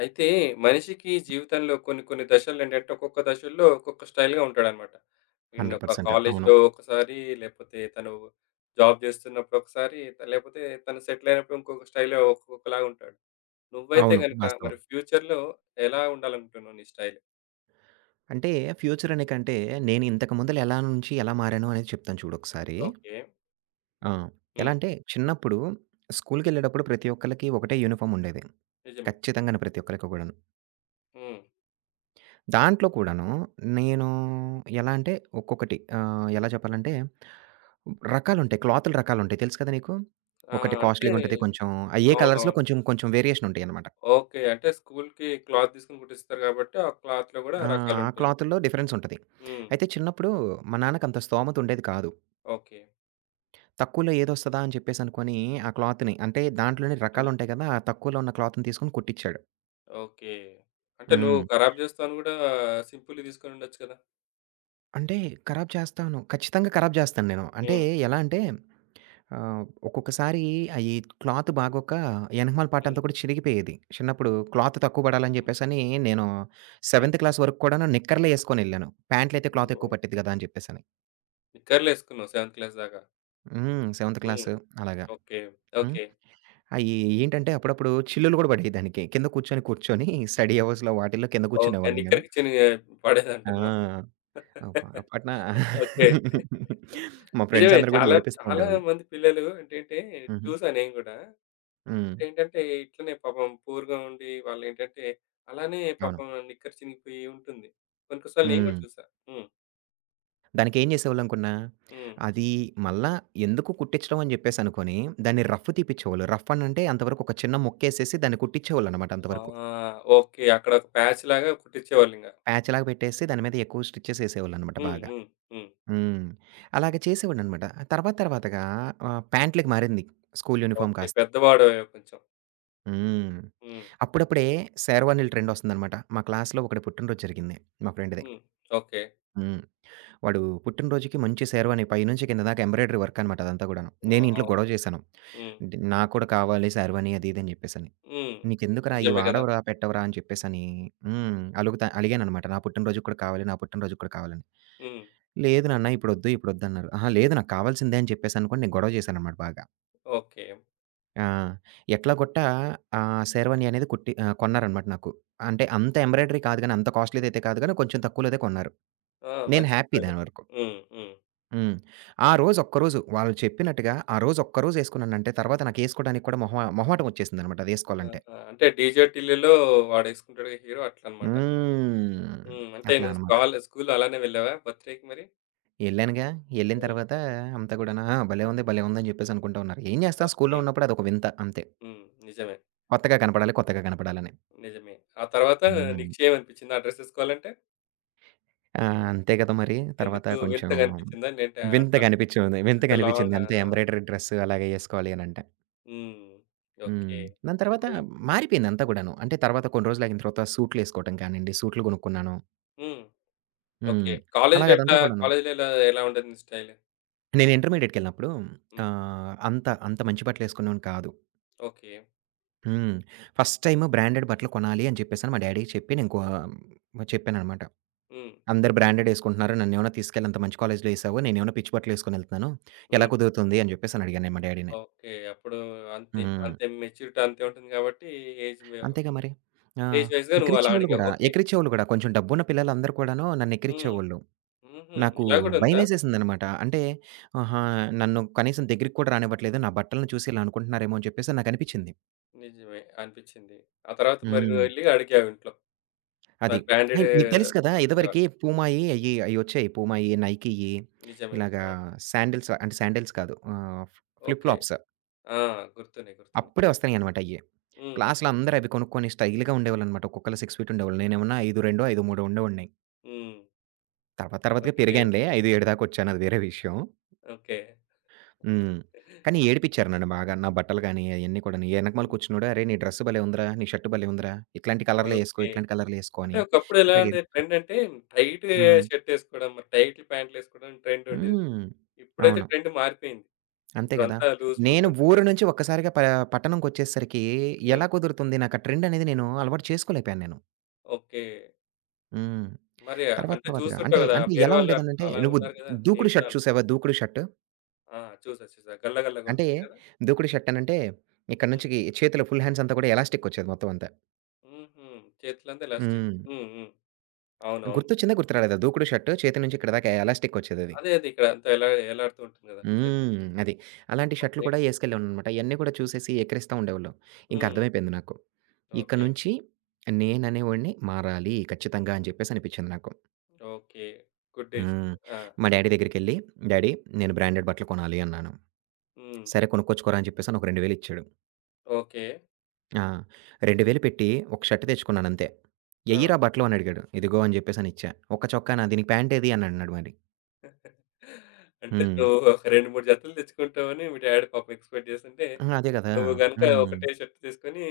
అయితే మనిషికి జీవితంలో కొన్ని కొన్ని దశలేంటంటే, ఒక్కొక్క దశల్లో ఒక్కొక్క స్టైల్‌గా ఉంటాడనమాట. ఈయన ఒక 100%. అవును. కాలేజ్‌లో ఒకసారి, లేపోతే తను జాబ్ చేస్తున్నప్పుడు ఒకసారి, లేపోతే తను సెటిల్ అయినప్పుడు ఇంకొక స్టైల్‌లో ఒక్కొక్కలాగా ఉంటాడు. నువ్వైతే అవును. గనుక వాస్తవం. మరి ఫ్యూచర్‌లో ఎలా ఉండాలనుకుంటున్నావు నీ స్టైల్? అంటే ఫ్యూచర్ అనే కంటే నేను ఇంతకు ముందల ఎలా నుంచి ఎలా మారాను అనేది చెప్తాను చూడొకసారి. ఓకే. ఆ! ఎలా హ్మ్. అంటే చిన్నప్పుడు స్కూలుకెళ్ళేటప్పుడు ప్రతి ఒక్కళ్ళకి ఒకటే యూనిఫార్మ్ ఉండేది. నిజమే. ఖచ్చితంగాను ప్రతి ఒక్కళ్ళకి కూడాను. హ్మ్. దాంట్లో కూడాను నేను ఎలా అంటే ఒక్కొక్కటి ఎలా చెప్పాలంటే రకాలుంటాయి. క్లాతులు రకాలుంటాయి. తెలుసు కదా నీకు? ఆ! ఒకటి అంటే కాస్ట్‌లీ‌గా ఉంటది. కొంచెం అయ్యే కలర్స్‌లో అవునవును. కొంచెం కొంచెం వేరియేషన్ ఉంటాయన్నమాట. ఓకే. అంటే స్కూల్‌కి క్లాత్ తీసుకొని కుట్టిస్తారు కాబట్టి, ఆ క్లాత్‌లో గూడా ఆ! ఆ రకాలుంటాయి. క్లాతుల్లో డిఫరెన్సుంటది. హ్మ్. అయితే చిన్నప్పుడు మా నాన్నకంత స్తోమత ఉండేది కాదు. ఓకే. తక్కువలో ఏదొస్తదా అని చెప్పేసనుకోని ఆ క్లాత్‌ని అంటే దాంట్లోనే హ్మ్. రకాలుంటాయి కదా! ఆ తక్కువలో ఉన్న క్లాత్‌ని తీసుకొని కుట్టిచ్చాడు. ఓకే. అంటే నువ్వు హ్మ్. ఖరాబ్ జేస్తవు అని గూడా సింపుల్‌గా తీసుకొనుండొచ్చు కదా! అంటే ఖరాబ్ హ్మ్. చేస్తాను. ఖచ్చితంగా ఖరాబ్ చేస్తాను నేను. అంటే హ్మ్. ఎలా అంటే ఒక్కొక్కసారి అయి క్లాత్ బాగోక ఎనకమాల పార్ట్ హ్మ్. అంతా కూడా చిరిగిపోయేది. చిన్నప్పుడు క్లాత్ తక్కువ పడాలని హ్మ్. చెప్పేసని నేను హ్మ్. సెవెంత్ క్లాస్ వరకు కూడాను నిక్కర్లే యేసుకొనెళ్ళాను. ప్యాంట్‌లయితే క్లాత్ నువ్వు ఎక్కువ పట్టిద్ది కదా! అని చెప్పేసని. నిక్కర్లేసుకున్నావు సెవెంత్ క్లాస్ దాకా. హ్మ్. సెవెంత్ హ్మ్. క్లాసు అలాగా. ఓకే. హ్మ్. ఓకే. అయి ఏంటంటే అప్పుడప్పుడు చిల్లులు గూడా పడేయి దానికి. కింద కూర్చొని స్టడీ అవర్స్‌లో వాటిల్లో కింద ఓకే. కూర్చునేవాళ్ళం గదా! నిక్కర్‌కి చినిగే పడేదంటున్నావా? ఆ! పొరపాటున ఓకే. మా ఫ్రెండ్స్ నిజమే. అందరూ గూడా చాలా ఏడిపిస్తా చాలా ఉండేవాళ్ళు. మంది పిల్లలు ఏంటంటే హుహు. చూసా నేను గూడా. హ్మ్. ఏంటంటే ఇట్లనే పాపం పూర్‌గా ఉండి వాళ్ళేంటంటే అలానే అవును. పాపం నిక్కర్ చినిగిపోయి ఉంటుంది. కొన్ని కొన్ని సార్లు నేను గూడా హ్మ్. చూసా. హ్మ్. దానికేం జేసేవాళ్ళనుకున్నా, హ్మ్. అది మళ్ళా ఎందుకు కుట్టించడం అని జెప్పేసనుకోని, దాన్ని రఫ్ తీపిచ్చేవాళ్ళు. రఫ్ అనంటే అంతవరకు ఒక చిన్న ముక్కేసేసి దాన్ని కుట్టించేవాళ్ళనమాట ఆ! అంతవరకు. ఓకే. అక్కడ ఒక ప్యాచ్‌లాగా కుట్టించేవాళ్ళింక. ప్యాచ్‌లాగా పెట్టేసి దాని మీద ఎక్కువ స్టిచెస్ ఏసేవాళ్ళనమాట హ్మ్. బాగా. హ్మ్. హ్మ్. హ్మ్. అలాగ చేసేవాడిననమాట. తర్వాత తర్వాతగా ప్యాంట్‌లకి మారింది స్కూల్ యూనిఫార్మ్ ఓకే. కాస్త. పెద్దవాడివే కొంచెం. హ్మ్. హ్మ్. అప్పుడప్పుడే శేర్వానీల ట్రెండొస్తుందనమాట. మా క్లాస్‌లో ఒకడి పుట్టినరోజు జరిగింది మా ఫ్రెండ్‌ది. హ్మ్. ఓకే. హ్మ్. వాడు పుట్టినరోజుకి మంచి శేర్వాని పైనుంచి కింద దాకా ఎంబ్రాయిడరీ వర్క్ అనమాట అదంతా కూడాను. నేను ఇంట్లో వావ్! గొడవ చేశాను. హ్మ్. నాకు కూడా కావాలి శేర్వాని అది ఇది అని చెప్పేసని. హ్మ్. "నీకెందుకురా ఇయి నిజమే గదా! వాడవురా, పెట్టవురా" అని చెప్పేసని. హ్మ్. అలుగుతా అలిగాననమాట. నా పుట్టినరోజుకి కూడా కావాలి, నా పుట్టినరోజుకి కూడా కావాలని. హ్మ్. "లేదు నాన్న ఇప్పుడొద్దు, ఇప్పుడొద్దన్నారు." "అహా! లేదు నాకు కావాల్సిందే" అని చెప్పేసనుకోని నేను గొడవ చేశాననమాట బాగా. ఓకే. ఆ! ఎట్లాగొట్టా ఆ శేర్వాణి అనేది కుట్టి కొన్నారనమాట నాకు. అంటే అంత ఎంబ్రాయిడరీ కాదు గానీ, అంత కాస్ట్‌లీదైతే కాదు గానీ, కొంచెం తక్కువలోదే కొన్నారు. ఆ! నేను మంచి హ్యాపీ చెప్పారు. దాని వరకు. హ్మ్. హ్మ్. హ్మ్. ఆ రోజు ఒక్కరోజు వాళ్ళు చెప్పినట్టుగా ఆ రోజు ఒక్కరోజు యేసుకున్నానంటే తర్వాత నాకేసుకోడానికి కూడా మొహమాటం వచ్చేసిందనమాట అది యేసుకోవాలంటే. ఆహా! అంటే డీజే టిల్లులో వాడేసుకుంటాడుగా హీరో అట్లనమాట. హ్మ్. హ్మ్. అంటే అట్లా నువ్వు అనమాట. కాల్ స్కూల్లో అలానే వెళ్ళావా బర్త్‌డేకి మరి? యెళ్ళానుగా, యెళ్ళిన హ్మ్. తర్వాత అంతా గూడాను ఆ! భలే ఉంది, హ్మ్. భలే ఉందని జెప్పేసి అనుకుంటా ఉన్నారు. ఏం జేస్తాం స్కూల్లో ఓకే. ఉన్నప్పుడు అదొక వింత అంతే. హ్మ్. నిజమే. కొత్తగా కనపడాలి, కొత్తగా కనపడాలని. నిజమే. ఆ తర్వాత హ్మ్. నీకు చేమనిపించిందా ఆ డ్రెస్ ఏసుకోవాలంటే? ఆ! అంతే కదా మరి. తర్వాత ఎందుకు కొంచెం వింతగా అనిపించిందా? లేదంటే ఆ వింతగా అనిపిచ్చింది. అంటే వింతగా అనిపిచ్చింది. లాంగా. అంతే ఆ! ఎంబ్రాయిడరీ డ్రెస్ అలాగే యేసుకోవాలి అనంటే. హ్మ్. హ్మ్. ఓకే. దాని తర్వాత అప్పుడు మారిపోయిందంతా కూడాను. అంటే తర్వాత కొన్ని రోజులాగిన తర్వాత సూట్లేసుకోవటం కానియండి, సూట్లు కొనుక్కున్నాను. హ్మ్. ఓకే. హ్మ్. కాలేజ్‌లో అలాగ ఎట్లా అదంతా కూడాను. కాలేజ్‌లో ఎలా ఎలా ఉంటుంది స్టైల్? నేను ఇంటర్మీడియేట్‌కెళ్ళినప్పుడు హ్మ్. అంత అంత మంచి బట్టలేసుకునేవాడిని కాదు. ఓకే. హ్మ్. ఫస్ట్ టైమ్ బ్రాండెడ్ బట్టలు కొనాలి అని చెప్పేసని మా డ్యాడీకి చెప్పి నేను కొ చెప్పాననమాట. హ్మ్. అందరూ బ్రాండెడ్ ఏసుకుంటున్నారు. నన్నేమన్నా తీసుకెళ్ళి అంత మంచి కాలేజ్‌లో ఏసావు. నేనేమన్నా పిచ్చి బట్టలేసుకొని ఎళ్తున్నాను. ఎలా హ్మ్. కుదురుతుంది అని చెప్పేసని అడిగాను నేను మా డ్యాడీని. ఓకే. అప్పుడు అంతే. హ్మ్. అంతే మెచ్యూరిటీ అంతే ఉంటుంది కాబట్టి ఏజ్ వే అంతేగా మరి. ఆ! ఏజ్ వైస్‌గా నువ్వు అలా ఎక్కిరిచ్చేవాళ్ళు అడిగావు. గూడా, ఓకే. ఎక్కిరిచ్చేవాళ్ళు గూడా కొంచెం డబ్బున్న పిల్లలందరూ కూడాను నన్ను హ్మ్. ఎక్కిరిచ్చేవోళ్ళు. హుహు. నాకు ఇలా కూడా ఉందా? భయమేసేసిందనమాట. అంటే, ఆహా! నన్ను కనీసం దగ్గరికి కూడా రానివ్వట్లేదు. నా బట్టలను చూసి ఇలా అనుకుంటున్నారేమో అని చెప్పేసి నాకనిపిచ్చింది. నిజమే అనిపించింది. ఆ తర్వాత మరి హ్మ్. నువ్వెళ్లి అడిగావు ఇంట్లో. అది. నాకు బ్రాండెడ్ అండ్ నీకు తెలుసు కదా! బట్టలు కావాలి. ఇదివరకి పూమాయి అయ్యొచ్చాయి. పూమాయి, నైకీయి నిజమే. ఇలాగా ఆ! శాండిల్స్ అంటే శాండిల్స్ కాదు. Flip okay. ఫ్లాప్స్ ఆ! గుర్తున్నాయి. గుర్తున్నాయి. అప్పుడే వస్తాయనమాట అయ్యి. హ్మ్. క్లాస్‌లో అందరూ అవి కొనుక్కొని స్టైల్‌గా ఉండేవాళ్ళనమాట. ఒక్కొక్కళ్ళు 6 ఫీట్ ఉండేవాళ్ళు. నేనేమన్నా 5'2" 5'3" ఉండేవాడిని. హ్మ్. తర్వాత తర్వాతగా ఓకే. పెరిగానులే. 5'7" దాకొచ్చాను అది వేరే విషయం. ఓకే. హ్మ్. కానీ ఏడిపిచ్చారు నన్ను బాగా. నా బట్టలు గాని, అయన్నీ కూడాని. ఎనకమాల హ్మ్. కూర్చున్నోడు, "అరేయ్! నీ డ్రెస్ భలే ఉందిరా! నీ షర్ట్ భలే ఉందిరా! ఇట్లాంటి కలర్‌లో ఏసుకో, ఓకే. ఇట్లాంటి కలర్‌లో ఏసుకో" అంటే అని ఒకప్పుడు ఎలా ఇట్లాగ ఉండేది ఏడిపిచ్చారు. ట్రెండంటే టైట్ హ్మ్. షర్ట్ ఏసుకోవడం, మరి టైట్ ప్యాంట్‌లేసుకోవడం ట్రెండ్ ఉండేది. హ్మ్. ఇప్పుడైతే అవును. ట్రెండ్ మారిపోయింది. అంతే గదా! ఇప్పుడంతా లూజ్ లూజ్‌గా నేను ఉంటేనే ఊరు ఏస్ నుంచి ఒక్కసారిగా పట్టణంకొచ్చేసరికి హ్మ్. ఎలా కుదురుతుంది? నాకు ఆ ట్రెండ్ అనేది నేను అలవాటు చేసుకోలేకపోయాను నేను. ఓకే. హ్మ్. మరి తర్వాత అంటే తర్వాతగా చూస్తుంటావు అంటే, గదా! అంటే వేరే ఎలా వాళ్ళు అట్ ఉండేదనంటే, అలా నువ్వు ఉన్నారు గదా! నేను దూకుడు కూడా షర్ట్ చూసావా? దూకుడు షర్ట్. ఆ! చూసా చూసా. గల్ల గల్లగా అంటే ఉంటుంది కదా! దూకుడు షర్ట్ అనంటే, ఇక్కడ హ్మ్. నుంచి చేతిలో ఫుల్ హ్యాండ్స్ అంతా కూడా ఎలాస్టికొచ్చేది మొత్తం అంతా. హుహు. చేతులంతా ఎలాస్టిక్. హ్మ్. హ్మ్. హ్మ్. అవునవును. గుర్తొచ్చిందా? గుర్తు రాలేదా? దూకుడు షర్టు చేతి నుంచి ఇక్కడి దాకా ఎలాస్టిక్ వచ్చేదది. అదే అదే ఇక్కడ అంతా ఎలా ఎలాడుతూ ఉంటుంది గదా! చేతులకి. హ్మ్. అది. అలాంటి షర్టులు ఓకే. కూడా ఏసుకెళ్ళేవాడిననమాట. ఇయన్నీ కూడా చూసేసి ఎక్కిరిస్తా ఉండేవాళ్ళు. ఇంక హ్మ్. అర్థమైపోయింది నాకు. ఇక ఓకే. నుంచి నేననేవాడిని మారాలి ఖచ్చితంగా అని చెప్పేసి అనిపిచ్చింది నాకు. ఓకే. Good days. హ్మ్. ఆ! మా డ్యాడీ దగ్గరికెళ్ళి, డ్యాడీ నేను బ్రాండెడ్ బట్టలు కొనాలి అన్నాను. హ్మ్. సరే కొనుక్కొచ్చుకోరా అని చెప్పేసని ఒక 2000 ఇచ్చాడు. ఓకే. ఆ! 2000 పెట్టి ఒక షర్ట్ తెచ్చుకున్నానంతే. ఆ! ఎయ్యిరా బట్టలు అని అడిగాడు. ఇదిగో అని చెప్పేసనిచ్చా. ఒక్క చొక్కా నాది. నీ ప్యాంట్ ఏది అని అన్నాడు మరి. అంటే హ్మ్. నువ్వు ఒక 2, 3 జతలు తెచ్చుకుంటావని మీ డ్యాడీ పాపం ఎక్స్‌పెక్ట్ జేసుంటే, ఆ! అదే గదా! నువ్వు గనుక హ్మ్. ఒకటే షర్ట్ తీసుకొని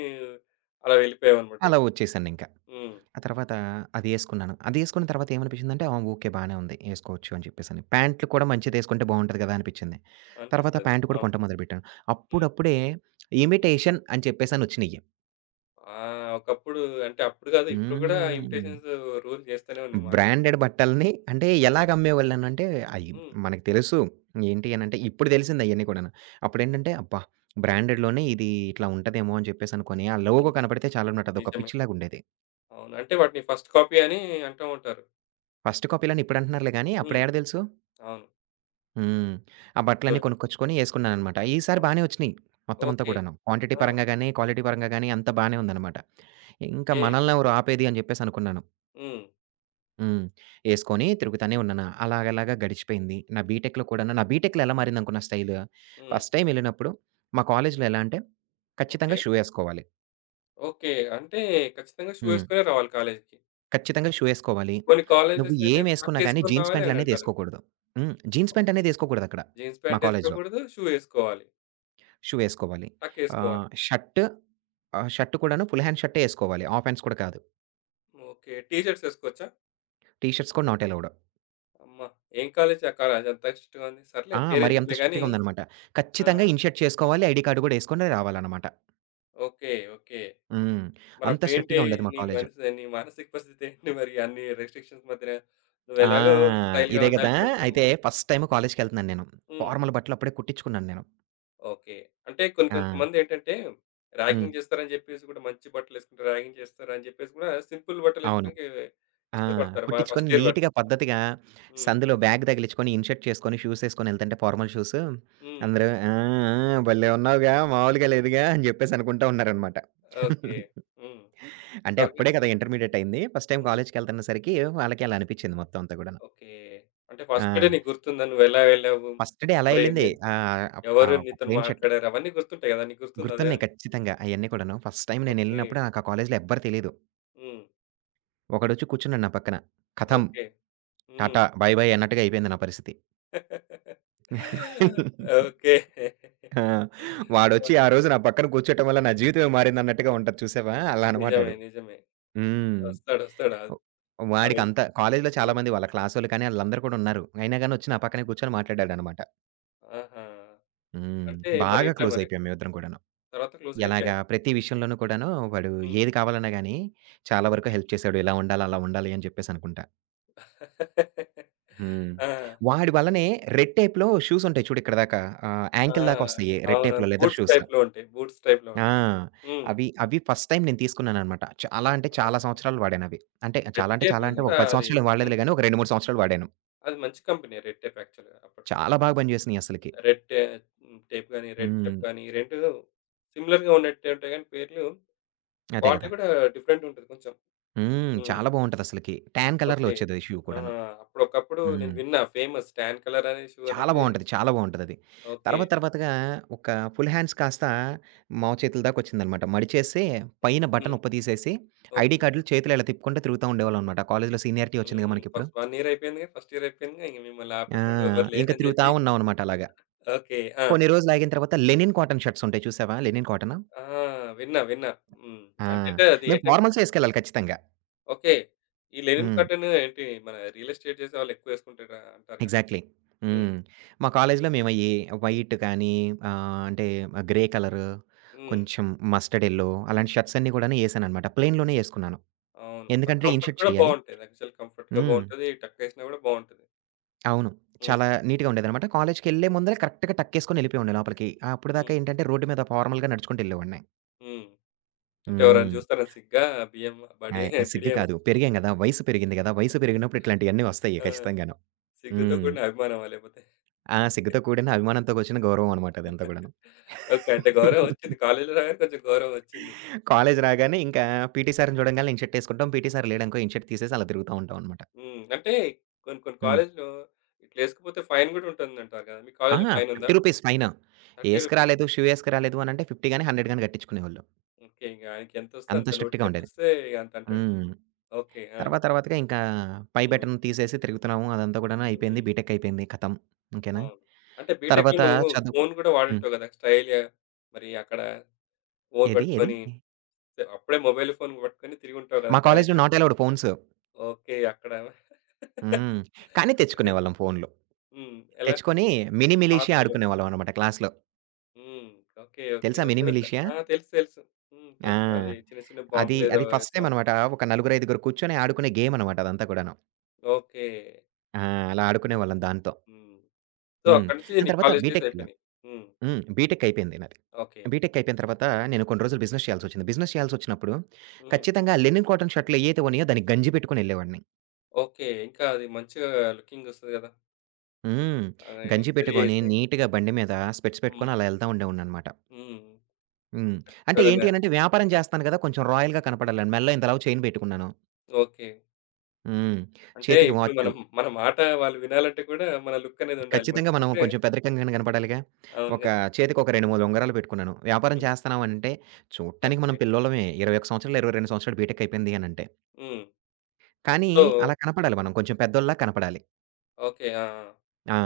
అలా వెళ్ళిపోయావన్నమాట. అలా వచ్చేసానింక. హ్మ్. ఆ తర్వాత అది యేసుకున్నాను. అది యేసుకున్న తర్వాత ఏమనిపించిందంటే, ఆ! ఓకే. బానే ఉంది. యేసుకోవచ్చు అని చెప్పేసని. ప్యాంట్లు కూడా మంచిదేసుకుంటే బావుంటది గదా! అనిపించింది. తర్వాత ఆ అనిపిస్తుంది. నాకు. ప్యాంట్ కూడా అవును. కొంట మొదలుపెట్టాను. హ్మ్. అప్పుడప్పుడే హ్మ్. ఇమిటేషన్ అని చెప్పేసనొచ్చినియి. ఆ! ఒకప్పుడు అంటే అప్పుడు గాదు. ఇప్పుడు గూడా హ్మ్. ఇమిటేషన్స్ రూల్ చేస్తూనే ఉన్నాయి మార్కెట్‌లో. బ్రాండెడ్ బట్టల్ని అంటే అవును. ఎలాగ అమ్మేవాళ్ళనంటే, అయి హ్మ్. మనకు తెలుసు. ఏంటి అనంటే, ఇప్పుడు తెలిసింది అయన్నీ కూడాను. అప్పుడేంటంటే, అబ్బా! బ్రాండెడ్‌లోనే ఇది ఇట్లా ఉంటదేమో అని చెప్పేసనుకోని, ఆ హ్మ్. లోగో కనపడితే చాలన్నమాట. అదొక నిజమే. పిచ్చిలాగుండేది. అవును. అంటే వాటిని ఫస్ట్ కాపీ అని అంటూ ఉంటారు. ఫస్ట్ కాపీలని ఇప్పుడంటున్నారులే గానీ, హ్మ్. అప్పుడేడ తెలుసు? అవును. హ్మ్. ఆ నిజమే. బట్టలన్నీ కొనుక్కొచ్చుకొని యేసుకున్నాననమాట. ఈసారి అవును. బానే వచ్చినియి. మొత్తం అంతా ఓకే. కూడాను. క్వాంటిటీ ఆ! పరంగా గాని, క్వాలిటీ పరంగా గాని అంతా బానే ఉందనమాట. ఇంకా ఓకే. మనల్నెవరు ఆపేది అని జెప్పేసి అనుకున్నాను. హ్మ్. హ్మ్. యేసుకొని తిరుగుతానే ఉన్నాను. అలాగలాగా గడిచిపోయింది. నా బీటెక్‌లో ఎలా మారిందనుకున్న స్టైలు, హ్మ్. ఫస్ట్ టైమ్ యెళ్ళినప్పుడు మా కాలేజ్‌లో ఎలా అంటే ఓకే. ఖచ్చితంగా షూ యేసుకోవాలి. ఓకే. అంటే ఖచ్చితంగా షూ హ్మ్. ఏసుకొనే రావాలి కాలేజ్‌కి. ఖచ్చితంగా షూ యేసుకోవాలి. కొన్ని నువ్వు కాలేజెస్ ఏంటంటే ఏమేసుకున్నా గాని టక్కేసుకొని జీన్స్ రావాలి అని ప్యాంట్‌లనేది అంటారు. యేసుకోకూడదు. హ్మ్. Jeans pant okay. అనేది యేసుకోకూడదక్కడ జీన్స్ మా ప్యాంట్ కాలేజ్‌లో. ఏసుకోకూడదు. షూ ఏసుకోవాలి. షూ ఏసుకోవాలి. టక్కేసుకోవాలి. ఆహ్, షర్ట్ షర్ట్ కూడాను ఫుల్ హ్యాండ్ షర్టే ఏసుకోవాలి. హాఫ్ హ్యాండ్స్ కూడా కాదు. ఓకే. టీ షర్ట్స్ ఏసుకోవచ్చా? టీ షర్ట్స్ కూడా నాట్ అలౌడ్. అమ్మా! ఏం కాలేజీ ఆ కాలేజీ అంత స్ట్రిక్ట్‌గా ఉంది. సర్లే ఆ! మరి అంత పేరెందుకులే గాని స్ట్రిక్ట్‌గా ఉందనమాట. ఆ! ఖచ్చితంగా ఇన్ షర్ట్ చేసుకోవాలి. ఐడీ కార్డ్ కూడా ఏసుకొని రావాలనమాట. ఓకే. ఓకే. హ్మ్. అంత మరప్పుడేంటి స్ట్రిక్ట్‌గా ఉండేది మా నీ కాలేజు. మనసు నీ మానసిక పరిస్థితి ఏంటి మరి అన్ని రెస్ట్రిక్షన్స్ మధ్యన? ఆ! నువ్వెలాగో స్టైల్‌గా ఇదే గదా! ఉండాలి కొంచెం. అయితే ఫస్ట్ టైమ్ కాలేజికెళ్తున్నాను నేను. హ్మ్. ఫార్మల్ బట్టలు అప్పుడే కుట్టించుకున్నాను నేను. ఓకే. అంటే కొన్ని ఆ! కొంతమందేంటంటే హ్మ్. ర్యాగింగ్ చేస్తారని జెప్పేసి గూడా మంచి బట్టలేసుకుంటారు. ర్యాగింగ్ చేస్తారని జెప్పేసి గూడా సింపుల్ అవును. బట్టలేసుకోడానికి ఆ! ఇష్టపడతారు. వా కుట్టించుకొని ఫస్ట్ ఇయర్ వరకు. నీట్‌గా పద్ధతిగా హ్మ్. సందులో బ్యాగ్ తగిలించుకొని, ఇన్‌షర్ట్ చేసుకొని, షూస్ ఏసుకొని ఎళ్తుంటే ఫార్మల్ షూస్ హ్మ్. అందరూ "ఆ! ఆ! భలే ఉన్నావుగా! మామూలుగా లేదుగా" అని జెప్పేసి అనుకుంటా ఉన్నారనమాట. ఓకే. హ్మ్. అంటే అంటారుగా. అప్పుడే కదా ఇంటర్మీడియేట్ అయింది. ఫస్ట్ టైమ్ హ్మ్. కాలేజ్‌కెళ్తున్న సరికి వాళ్ళకి అలా అనిపిచ్చింది మొత్తం అంతా గూడాను. ఓకే. అంటే ఫస్ట్ డే ఆ! నీకు గుర్తుందా? నువ్వెలా వెళ్ళావు? ఫస్ట్ డే అలా మరి ఎళ్ళింది. నీ ఎవరు ఒక నీతోని ప్లెయిన్ షర్ట్. మాట్లాడారు? అవన్నీ గుర్తుంటాయి గదా! నీకు గుర్తుందా గుర్తున్నాయి అదేమన్నా? ఖచ్చితంగా అయన్నీ కూడాను. First time okay. నేనెళ్ళినప్పుడు నాకు ఆ కాలేజ్‌లో ఎవ్వరు తెలీదు. హ్మ్. ఒకడొచ్చి కూర్చున్నాడు నా పక్కన. ఖతం! ఓకే. హ్మ్. టాటా! బై బై అన్నట్టుగా అయిపోయింది నా పరిస్థితి. ఓకే. ఆ! వాడొచ్చి ఓహ్! ఆ రోజు నా పక్కన కూర్చోటం వల్ల నా జీవితమే మారిందన్నట్టుగా ఉంటది చూసావా? అలా అనమాట నిజమే. ఆడు. నిజమే. హ్మ్. వస్తాడు. వస్తాడు. అవి వాడికంత కాలేజ్‌లో చాలా హ్మ్. మంది వాళ్ళ క్లాసోళ్ళు కానీ ఆళ్ళందరూ కూడా ఉన్నారు. అయినా గాని వచ్చి నా పక్కనే కూర్చొని మాట్లాడాడనమాట. ఆహా! హ్మ్. అంటే బాగా మరేంటో క్లోజ్ మరి? అయిపోయాం మేమిద్దరం కూడాను. తర్వాత ఎలాగా క్లోజయిపోయారు. ప్రతి విషయంలోనూ కూడాను వాడు హ్మ్. ఏది కావాలన్నా గాని చాలా వరకు ఓకే. హెల్ప్ చేసాడు. ఇలా ఉండాలి, అలా ఉండాలి అని చెప్పేసి అనుకుంటా. హ్మ్. ఆ! వాడి వల్లనే రెడ్ టేప్‌లో షూస్ ఉంటాయి చూడు ఇక్కడ దాకా ఆ! యాంకిల్ దాకా వస్తాయి రెడ్ టేప్‌లో అవునవును. Leather boots shoes. టైప్‌లో ఉంటాయి. బూట్స్ టైప్‌లో ఉంటాయి. ఆ! హ్మ్. అవి ఫస్ట్ టైమ్ నేను తీసుకున్నాననమాట. చాలా అంటే ఆ! చాలా సంవత్సరాలు వాడానవి. అంటే రెడ్ చాలా అంటే టేప్ చాలా అంటే ఒక గూడా 10 అది సంవత్సరాలు ఏం మం వాడలేదులే గానీ, ఒక 2, 3 సంవత్సరాలు వాడాను. అది మంచి కంపెనీయే రెడ్ టేప్ యాక్చువల్‌గా అప్పట్లో. చాలా బాగా పనిచేసినియి అసలకి. రెడ్ టే హ్మ్. టేప్ గాని, రెడ్ హ్మ్. చెఫ్ గాని ఈ 2 సిమిలర్‌గా ఉన్నట్టే ఉంటాయి గానీ పేర్లు, అదే క్వాలిటీ గదా! గూడా డిఫరెంటుంటది కొంచెం. హ్మ్. హ్మ్. చాలా బావుంటదసలకి. టాన్ కలర్‌లో ఓకే. వచ్చేదది షూ ఆ! కూడాను. అప్పుడొకప్పుడు నేను హ్మ్. విన్నా ఫేమస్ టాన్ కలర్ అనే షూ చాలా అనేది బావుంటది. చాలా బావుంటదది. ఓకే. తర్వాత తర్వాతగా ఒక ఫుల్ హ్యాండ్స్ కాస్త మోచేతుల దాకొచ్చిందనమాట. మడిచేసి పైన బటన్ హ్మ్. ఉప్పతీసేసి ఐడీ ఓకే. కార్డ్‌లు చేతులో ఇలా తిప్పుకుంటూ తిరుగుతా ఉండేవాళ్ళమనమాట. కాలేజీలో సీనియారిటీ వచ్చిందిగా హ్మ్. మనకిప్పుడు. ఫస్ట్ 1 ఇయర్ అయిపోయిందిగా. ఫస్ట్ ఇయర్ అయిపోయిందిగా. ఇంక మిమ్మల్ని ఆ! ఆపేటోడు ఎవరు ఇంక లేరని తిరుగుతా జెప్పి ఉన్నామనమాట అలాగ. ఓకే. ఆ! కొన్ని రోజులాగిన తర్వాత లెనిన్ కాటన్ షర్ట్స్ ఉంటాయి చూసావా? Linen cotton. ఆ! విన్నా. విన్నా. హ్మ్. ఆ! అంటే అది మేము ఏంట ఫార్మల్సే ఏసుకెళ్ళాలి ఖచ్చితంగా. ఓకే. ఈ లెనిన్ హ్మ్. కర్టెన్ ఏంటి మన రియల్ ఎస్టేట్ చేసేవాళ్ళు ఎక్కువ ఎసుకుంటారు అంటారుగా. ఎగ్జాక్ట్‌లీ. హ్మ్. హ్మ్. మా కాలేజీలో మేమయి వైట్ కానీ అంటే గ్రే కలరు, హ్మ్. కొంచెం మస్టర్డ్ యెల్లో అలాంటి షర్ట్స్ అన్నీ గూడాను ఏశాననమాట. ప్లెయిన్‌లోనే ఏసుకున్నాను. అవును. అది ఎందుకంటే కంఫర్ట్ ఇన్‌షర్ట్ కూడా చేయాలి. బావుంటది. యాక్చువల్ కంఫర్ట్‌గా హ్మ్. బావుంటది. టక్కేసినా గూడా బావుంటది. అవును. హ్మ్. చాలా నీట్‌గా ఉండేదనమాట. కాలేజీకెళ్ళే ముందలే కరెక్ట్‌గా టక్కేసుకొని యెళ్ళిపోయేవాడిని లోపలికి. అప్పటిదాకా హ్మ్. ఏంటంటే రోడ్డు మీద ఫార్మల్‌గా నడుచుకుంటూ యెళ్ళేవాడిని. హ్మ్. అంటే ఎవరైనా హ్మ్. చూస్తారా సిగ్గా? బియ్యం బడే ఆయ్ సిగ్గు బిడియమా? కాదు. పెరిగాం గదా! వయసు పెరిగింది గదా! వయసు పెరిగినప్పుడు ఇట్లాంటియన్నీ వస్తాయి ఆ! ఖచ్చితంగాను. సిగ్గుతో హ్మ్. కూడిన అభిమానమా లేపోతే? ఆ సిగ్గుతో కూడిన అభిమానంతో కూర్చిన గౌరవం అనమాట అదంతా గూడాను. ఓకే. అంటే గౌరవం ఒచ్చింది. కాలేజీలో రాగానే కొంచెం గౌరవం ఒచ్చింది. కాలేజీ రాగానే ఇంకా పీటీ సార్‌ని చూడంగాల్నే ఇన్‌షర్ట్ ఏసుకుంటాం. పీటీ సార్ లేడనుకో ఇన్‌షర్ట్ తీసేసి అలా తిరుగుతా ఉంటాం అనమాట. హ్మ్. అంటే కొన్ని కొన్ని హ్మ్. కాలేజ్‌లో ఇట్లేసుకపోతే ఫైన్ గూడా ఉంటుందంటారు గదా! మీ కాలేజ్‌లో అహా! ఫైనుందా? రూ. 50 ఫైన్. 30 రూపీస్. ఏసుకురాలేదు, షూ ఏసుకురాలేదు అనంటే 50 గాని, 100 గాని కట్టించుకునేవాళ్ళు. ఓకే. ఇంగ ఆయనకెంతొస్తే అంత అంత స్ట్రిక్ట్‌గా ఉండేది. నోటికెంతొస్తే అంతంటాడు. హ్మ్. ఓకే. ఆ! తర్వాత తర్వాతగా ఇంకా పై హ్మ్. బటన్ తీసేసి తిరుగుతున్నాము. అదంతా గూడాను హ్మ్. అయిపోయింది. బీటెక్ అయిపోయింది. ఖతం. ఓకేనా. అవును. అంటే బీటెక్‌లో తర్వాత నువ్వు చదువు. ఫోను గూడా హ్మ్. వాడుంటావు గదా! స్టైల్‌గా మరి అక్కడ ఫోను ఏది? ఏది? పట్టుకొని అప్పుడే మొబైల్ ఫోను పట్టుకొని తిరిగుంటావు గదా! మా కాలేజ్‌లో కాలేజ్‌లో. Not allowed phones. ఓకే. అక్కడ హ్మ్. కానీ ఓకే. తెచ్చుకునేవాళ్ళం ఫోన్‌లు. హ్మ్. ఎలా? తెచ్చుకొని మినీ మిలీషియా సాక్స్‌లో. ఆడుకునేవాళ్ళం అనమాట క్లాస్‌లో. హ్మ్. ఓకే. ఓకే. తెలుసా అది మినీ కూడా క మిలీషియా? ఆ! తెలుసు. తెలుసు. హ్మ్. తెలుసు. అవి ఆ! చిన్న చిన్న అది బాంబులేదో అది ఫస్ట్ వేస్తా టైమ్ ఉంటారు. అనమాట. ఒక నలుగురైదుగురు కూర్చొని ఆడుకునే గేమ్ అనమాట అదంతా కూడాను. ఓకే. ఆ! అలా ఆడుకునేవాళ్ళం దాంతో. హ్మ్. సో, హ్మ్. అక్కడి నుంచి దాని నీ తర్వాత కాలేజ్ డేస్ బీటెక్‌కెళ్ళాను. అయిపోయినాయి. హ్మ్. హ్మ్. బీటెక్ అయిపోయింది నాది. ఓకే. బీటెక్ అయిపోయిన తర్వాత నేను కొన్ని రోజులు బిజినెస్ చేయాల్సొచ్చింది. బిజినెస్ చేయాల్సొచ్చినప్పుడు హ్మ్. ఖచ్చితంగా లెనిన్ కాటన్ షర్ట్‌లు ఏయైతే ఉన్నాయో దానికి గంజి పెట్టుకొని ఎళ్ళేవాడిని. ఓకే. ఇంకా అది మంచిగా లుకింగొస్తది గదా! హ్మ్. ఆహ్, గంజి ఇస్త్రీ పెట్టుకొని చేసి. నీట్‌గా బండి మీద స్పెట్స్ హ్మ్. పెట్టుకొని అలా ఎళ్తా ఉండేవాడిననమాట. హ్మ్. హ్మ్. అంటే ఎవరైనా ఏంటి అనంటే వ్యాపారం చేస్తాను కదా! కొంచెం రాయల్‌గా కనపడాలని. మెడలో ఇంతలావు చైన్ పెట్టుకున్నాను. ఓకే. హ్మ్. అంటే చేతికి ఇప్పుడు వాచు. మనం మన మాట వాళ్ళు వినాలంటే కూడా మన లుక్ అనేది ఉండాలి. ఖచ్చితంగా మనం మంచిగుంటే కొంచెం పెద్దరికంగానే కనపడాలిగా! అవును ఒక గదా! చేతికి ఒక 2, హ్మ్. 3 ఉంగరాలు పెట్టుకున్నాను. వ్యాపారం హ్మ్. చేస్తున్నాం అనంటే చూడటానికి ఓకే. మనం పిల్లోళ్ళమే. 21 సంవత్సరాలు, 22 సంవత్సరాలు బీటెక్ అయిపోయింది అనంటే. హ్మ్. కానీ సో అలా కనపడాలి మనం. కొంచెం పెద్దోళ్ళలా కనపడాలి. ఓకే. ఆ! ఆ! ఆ!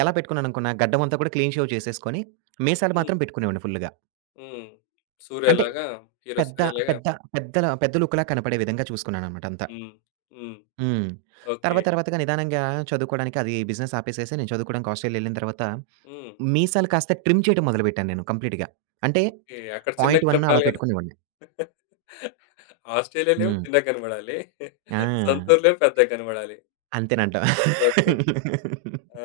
ఎలా పెట్టుకున్నాననుకున్నా గడ్డమంతా కూడా క్లీన్ షేవ్ చేసేసుకొని, మీసాలు హ్మ్. మాత్రం పెట్టుకునేవాడిని ఫుల్‌గా. హ్మ్. అంటే 'సూర్యలాగా' హీరో పెద్ద 'సూర్యలాగా' పెద్ద పెద్దల పెద్ద లుక్‌లా కనపడే విధంగా చూసుకున్నాననమాట అంతా. హ్మ్. హ్మ్. హ్మ్. ఓకే. తర్వాత తర్వాతగా నిదానంగా చదువుకోడానికి అది బిజినెస్ ఆపేసేసి నేను చదువుకోడానికి ఆస్ట్రేలియా ఎళ్ళిన తర్వాత హ్మ్. మీసాలు కాస్త ట్రిమ్ చేయడం మొదలుపెట్టాను నేను కంప్లీట్‌గా. అంటే ఓకే. అక్కడ పాయింట్ చిన్నగా 1 అలా కనపడాలి గదా! పెట్టుకునేవాడిని. ఆస్ట్రేలియా‌లేమో హ్మ్. చిన్నగా కనపడాలి. సొంత ఆ! ఊర్లేమో పెద్దగా కనపడాలి. అంతేనంట. ఓకే. ఆ!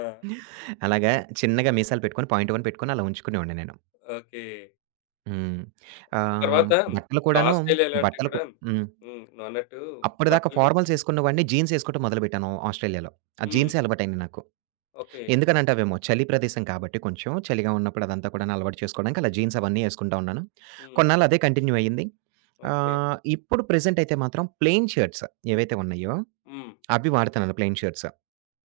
అలాగా చిన్నగా మీసాలు పెట్టుకొని పాయింట్ 1 పెట్టుకొని అలా ఉంచుకునేవాడిని నేను. ఓకే. హ్మ్. ఆ ఆహ్, తర్వాత బట్టలు ఇప్పుడు కూడాను ఆస్ట్రేలియా‌లో అంటే బట్టలు కూ గూడా హ్మ్. హ్మ్. నువ్వన్నట్టు అప్పటిదాకా బట్టలు గూడా ఫార్మల్స్ ఎసుకునేవాడిని. జీన్స్ ఎసుకోవడం మొదలుపెట్టాను ఆస్ట్రేలియాలో. ఆ హ్మ్. జీన్సే అలవాటయింది నాకు. ఓకే. ఎందుకనంటావేమో, చలి ప్రదేశం కాబట్టి కొంచెం, చలిగా ఉన్నప్పుడు అదంతా కూడాను అలవాటు చేసుకోవడానికి అలా జీన్స్ అవన్నీ యేసుకుంటా ఉన్నాను. హ్మ్. కొన్నాళ్ళు అదే కంటిన్యూ అయింది. ఓకే. ఇప్పుడు ప్రెజెంట్ అయితే మాత్రం ప్లెయిన్ షర్ట్స్ ఏవైతే ఉన్నాయో, హ్మ్. అవి వాడుతున్నాను ప్లెయిన్ షర్ట్స్.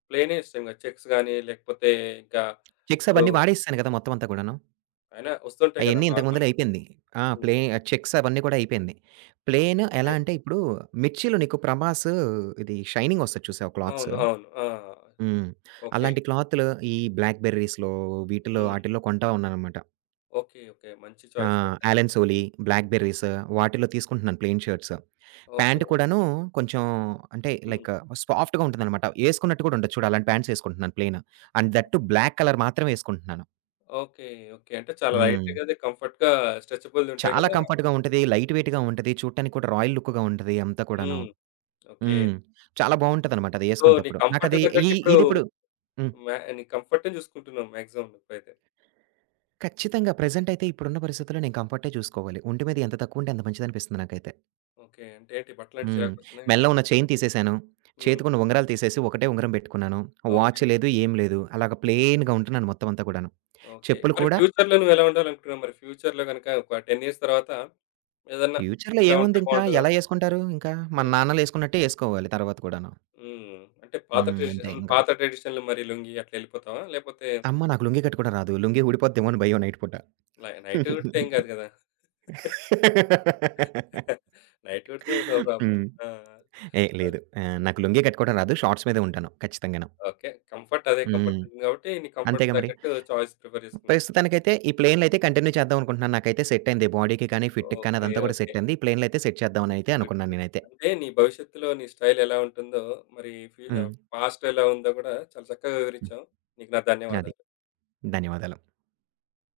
ప్లెయినే ఇష్టం గదా! చెక్స్ గాని లేకపోతే ఇంకా చెక్స్ ఇప్పుడు అవన్నీ వాడేసేసాను కదా! మొత్తం అంతా కూడాను. అయినా వస్తుంటాయి గదా! అయన్నీ ఇంతకు ముందలే నార్మల్‌గా. అయిపోయింది. ఆ! హ్మ్. ప్లే చెక్స్ అవన్నీ కూడా అయిపోయింది. ప్లెయిన్ ఎలా ఓకే. అంటే ఇప్పుడు 'మిర్చిలో' నీకు 'ప్రభాస్' ఇది షైనింగ్ వస్తది చూసావా క్లాత్స్? అవును. అవును. ఆ! హ్మ్. ఓకే. అలాంటి క్లాతులు ఈ బ్లాక్ బెర్రీస్‌లో, వీటిలో హ్మ్. ఆటిల్లో కొంటా ఉన్నాననమాట. ఓకే. ఓకే. మంచి ఆ! చాయిస్ యాక్చువల్‌గా. 'అలన్ సోలీ', 'బ్లాక్ హ్మ్. బెర్రీస్' వాటిలో తీసుకుంటున్నాను ప్లెయిన్ షర్ట్స్. ఓకే. ప్యాంట్ కూడాను కొంచెం అంటే హ్మ్. లైక్ సాఫ్ట్‌గా ఉంటుందనమాట. ఏసుకున్నట్టు కూడా ఉండదు చూడు అలాంటి ప్యాంట్స్ ఏసుకుంటున్నాను plain. And that too black colour మాత్రమే ఏసుకుంటున్నాను. ఓకే. ఓకే. అంటే చాలా హ్మ్. లైట్‌గా అది కంఫర్ట్‌గా స్ట్రెచబుల్‌దుంటాయి చాలా గదా! కంఫర్ట్‌గా ఉంటది. లైట్ వెయిట్‌గా ఉంటది. చూడటానికి కూడా రాయల్ లుక్‌గా ఉంటది అంతా కూడాను. హ్మ్. ఓకే. హ్మ్. చాలా బావుంటదనమాట అది సో, నీ ఏసుకునేటప్పుడు. కంఫర్ట్ నాకది ఈ తగ్గట్టు ఇప్పుడు ఇదిప్పుడు హ్మ్. మ్యా నీ కంఫర్ట్‌ని జూసుకుంటున్నావు మాక్సిమం నువ్వైతే. ఖచ్చితంగా ప్రెజెంట్ అయితే ఇప్పుడున్న పరిస్థితుల్లో నేను కంఫర్టే చూసుకోవాలి. ఒంటి మీద ఎంత తక్కువ ఉంటే అంత మంచిదనిపిస్తుంది నాకైతే. ఓకే. అంటే ఏంటి బట్టలంటే హ్మ్. చిరాకొస్తుందా ఏంటి? మెడలో ఉన్న చైన్ తీసేశాను. హ్మ్. చేతికున్న ఉంగరాలు తీసేసి ఒకటే ఉంగరం పెట్టుకున్నాను. ఓకే. వాచ్ లేదు, ఏం లేదు. అలాగ హ్మ్. ప్లెయిన్‌గా ఉంటున్నాను మొత్తం అంతా కూడాను. ఓకే. చెప్పులు మరి కూడా ఫ్యూచర్‌లో నువ్వెలా ఉండాలనుకుంటున్నావు? మరి ఫ్యూచర్‌లో గనుక ఒక 10 ఇయర్స్ తర్వాత ఏదన్నా ఫ్యూచర్‌లో ఇలా ఉంటే ఏముంది ఇంకా బావుంటదా? ఎలా యేసుకుంటారు ఇంకా? మన హ్మ్. నాన్నలేసుకున్నట్టే యేసుకోవాలి తర్వాత కూడాను. హ్మ్. అంటే పాత హ్మ్. అంతే ట్రెడిషన్ ఇంకా. పాత ట్రెడిషన్‌లో మరి లుంగీ అట్లా ఎళ్ళిపోతావా? లేపోతే అమ్మ! నాకు లుంగీ కట్టుకోవడం రాదు. లుంగీ ఊడిపోద్దేమో అని భయం నైట్ పూట. నై నైట్ కుడితే ఏం కాదు గదా! నైట్ కుడితే నో ప్రాబ్లమ్. హ్మ్. ఆ! ఏ ఓహ్! లేదు. నాకు లుంగీ కట్టుకోవడం రాదు. షార్ట్స్ మీదే ఉంటాను ఖచ్చితంగాను. ఓకే. కంఫర్ట్ అదే కంఫర్ట్ హ్మ్. ఉంటుంది గాబట్టి, నీ కంఫర్ట్ అంతేగా మరి. తగ్గట్టు చాయిస్ ప్రిఫర్ చేసుకున్నావు. ప్రస్తుతానికైతే ఈ ప్లేన్‌లయితే కంటిన్యూ చేద్దాం అనుకుంటున్నాను. నాకైతే సెట్ అయింది. బాడీకి కానీ, ఫిట్‌కి కానీ ఓకే. అదంతా కూడా ఓకే. సెట్ అయింది. ఈ ప్లేన్‌లయితే సెట్ చేద్దామని అయితే గుడ్. అనుకున్నాను గుడ్. నేనైతే. అంటే నీ భవిష్యత్తులో నీ స్టైల్ ఎలా ఉంటుందో, మరి ఫ్యూ హ్మ్. ఆహ్, పాస్ట్‌లో ఎలా ఉందో గూడా చాలా చక్కగా హ్మ్. వివరించావు. నీకు నా అది. ధన్యవాదాలు. ధన్యవాదాలు.